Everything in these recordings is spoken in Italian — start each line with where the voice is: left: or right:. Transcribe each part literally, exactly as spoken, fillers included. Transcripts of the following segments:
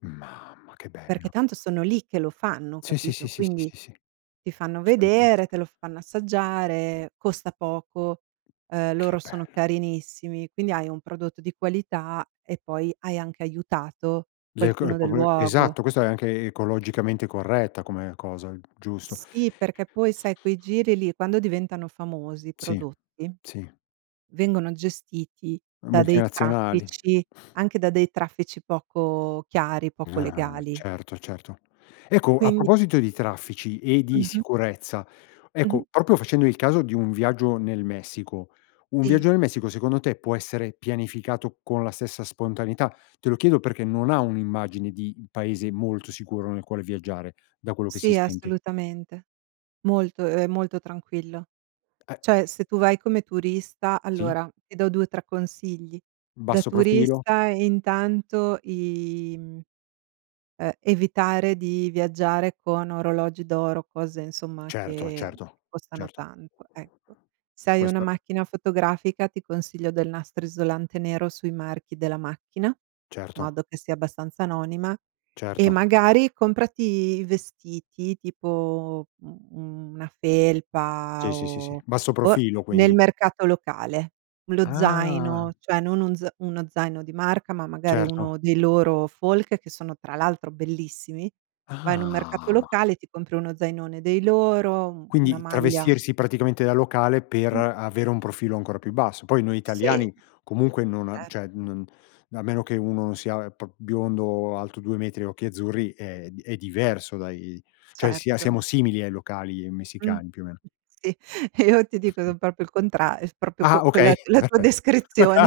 left: Mamma che bello.
right: Perché tanto sono lì che lo fanno,
left: Sì, sì, sì,
right: capito?
left: sì, sì,
right: Quindi,
left: sì, sì.
right: ti fanno vedere,
left: [unintelligible]
right: te lo fanno assaggiare, costa poco, eh
left: Che
right: loro sono
left: bello.
right: carinissimi quindi hai un prodotto di qualità e poi hai anche aiutato
left: Le cor
right: qualcuno
left: po
right: del
left: pe
right: luogo.
left: esatto, questo è anche ecologicamente corretta come cosa, g giusto.
right: Sì, perché poi sai quei giri lì quando diventano famosi i
left: Sì,
right: prodotti,
left: sì.
right: vengono gestiti da dei
left: Multinazionali.
right: traffici, anche da dei traffici poco chiari, poco
left: Ah, ma
right: legali.
left: certo, certo, ecco, a
right: Quindi
left: proposito di traffici e di
right: Mh-mh.
left: sicurezza, ecco,
right: Mh-mh.
left: proprio facendo il caso di un viaggio nel Messico. Un viaggio
right: Sì.
left: nel Messico, secondo te, può essere pianificato con la stessa spontaneità? Te lo chiedo perché non ha un'immagine di paese molto sicuro nel quale viaggiare, da quello che si
right: Sì,
left: sente.
right: assolutamente molto ehm, molto tranquillo.
left: Eh.
right: Cioè, se tu vai come turista
left: Sì.
right: allora, ti do due o tre consigli. Da
left: Basso profilo.
right: turista, intanto, i mhmm eh, evitare di viaggiare con orologi d'oro, cose, insomma,
left: Certo,
right: che
left: certo.
right: costano
left: Certo.
right: tanto, ecco. Se hai una
left: Questa?
right: macchina fotografica, ti consiglio del nastro isolante nero sui marchi della macchina in
left: Certo.
right: modo che sia abbastanza anonima e,
left: Certo.
right: magari, comprati vestiti tipo, mhmm, u una
left: Sì,
right: felpa
left: sì, sì, sì,
right: o
left: basso
right: o
left: profilo,
right: nel
left: quindi.
right: mercato locale. Lo
left: Ah!
right: zaino, cioè non un z uno zaino di marca, ma magari uno
left: Certo.
right: dei loro folk, che sono, tra l'altro, bellissimi. Vai in un mercato
left: Ah ma
right: locale e ti compri uno zainone dei loro, un una
left: quindi
right: maglia
left: travestirsi praticamente da locale per
right: Mh.
left: avere un profilo ancora più basso. Poi noi
right: Sì.
left: italiani, comunque, non a cioè,
right: Certo.
left: non a meno che uno non sia pr biondo, alto due metri e occhi azzurri, è d è diverso, dai. Cioè, sia
right: Certo.
left: siamo simili ai locali
right: Mh.
left: messicani, più o meno.
right: Sì. E io ti dico son proprio il contra proprio que
left: Ah okay.
right: quella la tua
left: Perfetto.
right: descrizione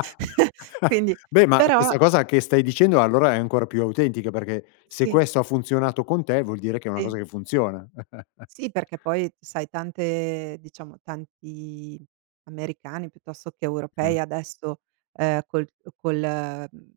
right: Quindi,
left: Beh ma
right: però
left: questa cosa che stai dicendo allora è ancora più autentica, perché se
right: Sì.
left: questo ha funzionato con te, vuol dire che è una cosa
right: Sì.
left: che funziona.
right: Sì, perché, poi, sai, tante diciamo, tanti americani piuttosto che
left: Mh.
right: europei adesso, ehm, col col mhmm,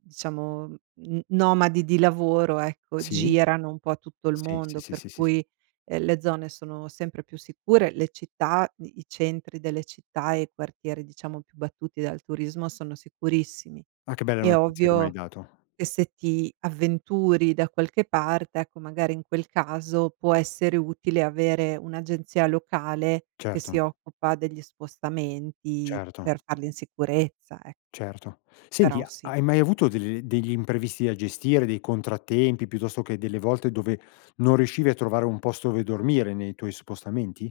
right: diciamo, n nomadi di lavoro, ecco,
left: Sì.
right: girano un po' tutto il
left: Sì, sì,
right: mondo,
left: sì,
right: per
left: sì, sì.
right: cui, eh, le zone sono sempre più sicure. Le città, i centri delle città e i quartieri, diciamo, più battuti dal turismo sono sicurissimi.
left: Ma che bella
right: È
left: notizia che m'hai
right: ovvio
left: dato.
right: che, se ti avventuri da qualche parte, ecco, magari, in quel caso può essere utile avere un'agenzia locale che si
left: Certo.
right: occupa degli spostamenti per
left: Certo.
right: farli in sicurezza, ec
left: Certo, senti,
right: Però
left: ha
right: sì.
left: hai mai avuto degl degli imprevisti da gestire, dei contrattempi, piuttosto che delle volte dove non riuscivi a trovare un posto dove dormire nei tuoi spostamenti?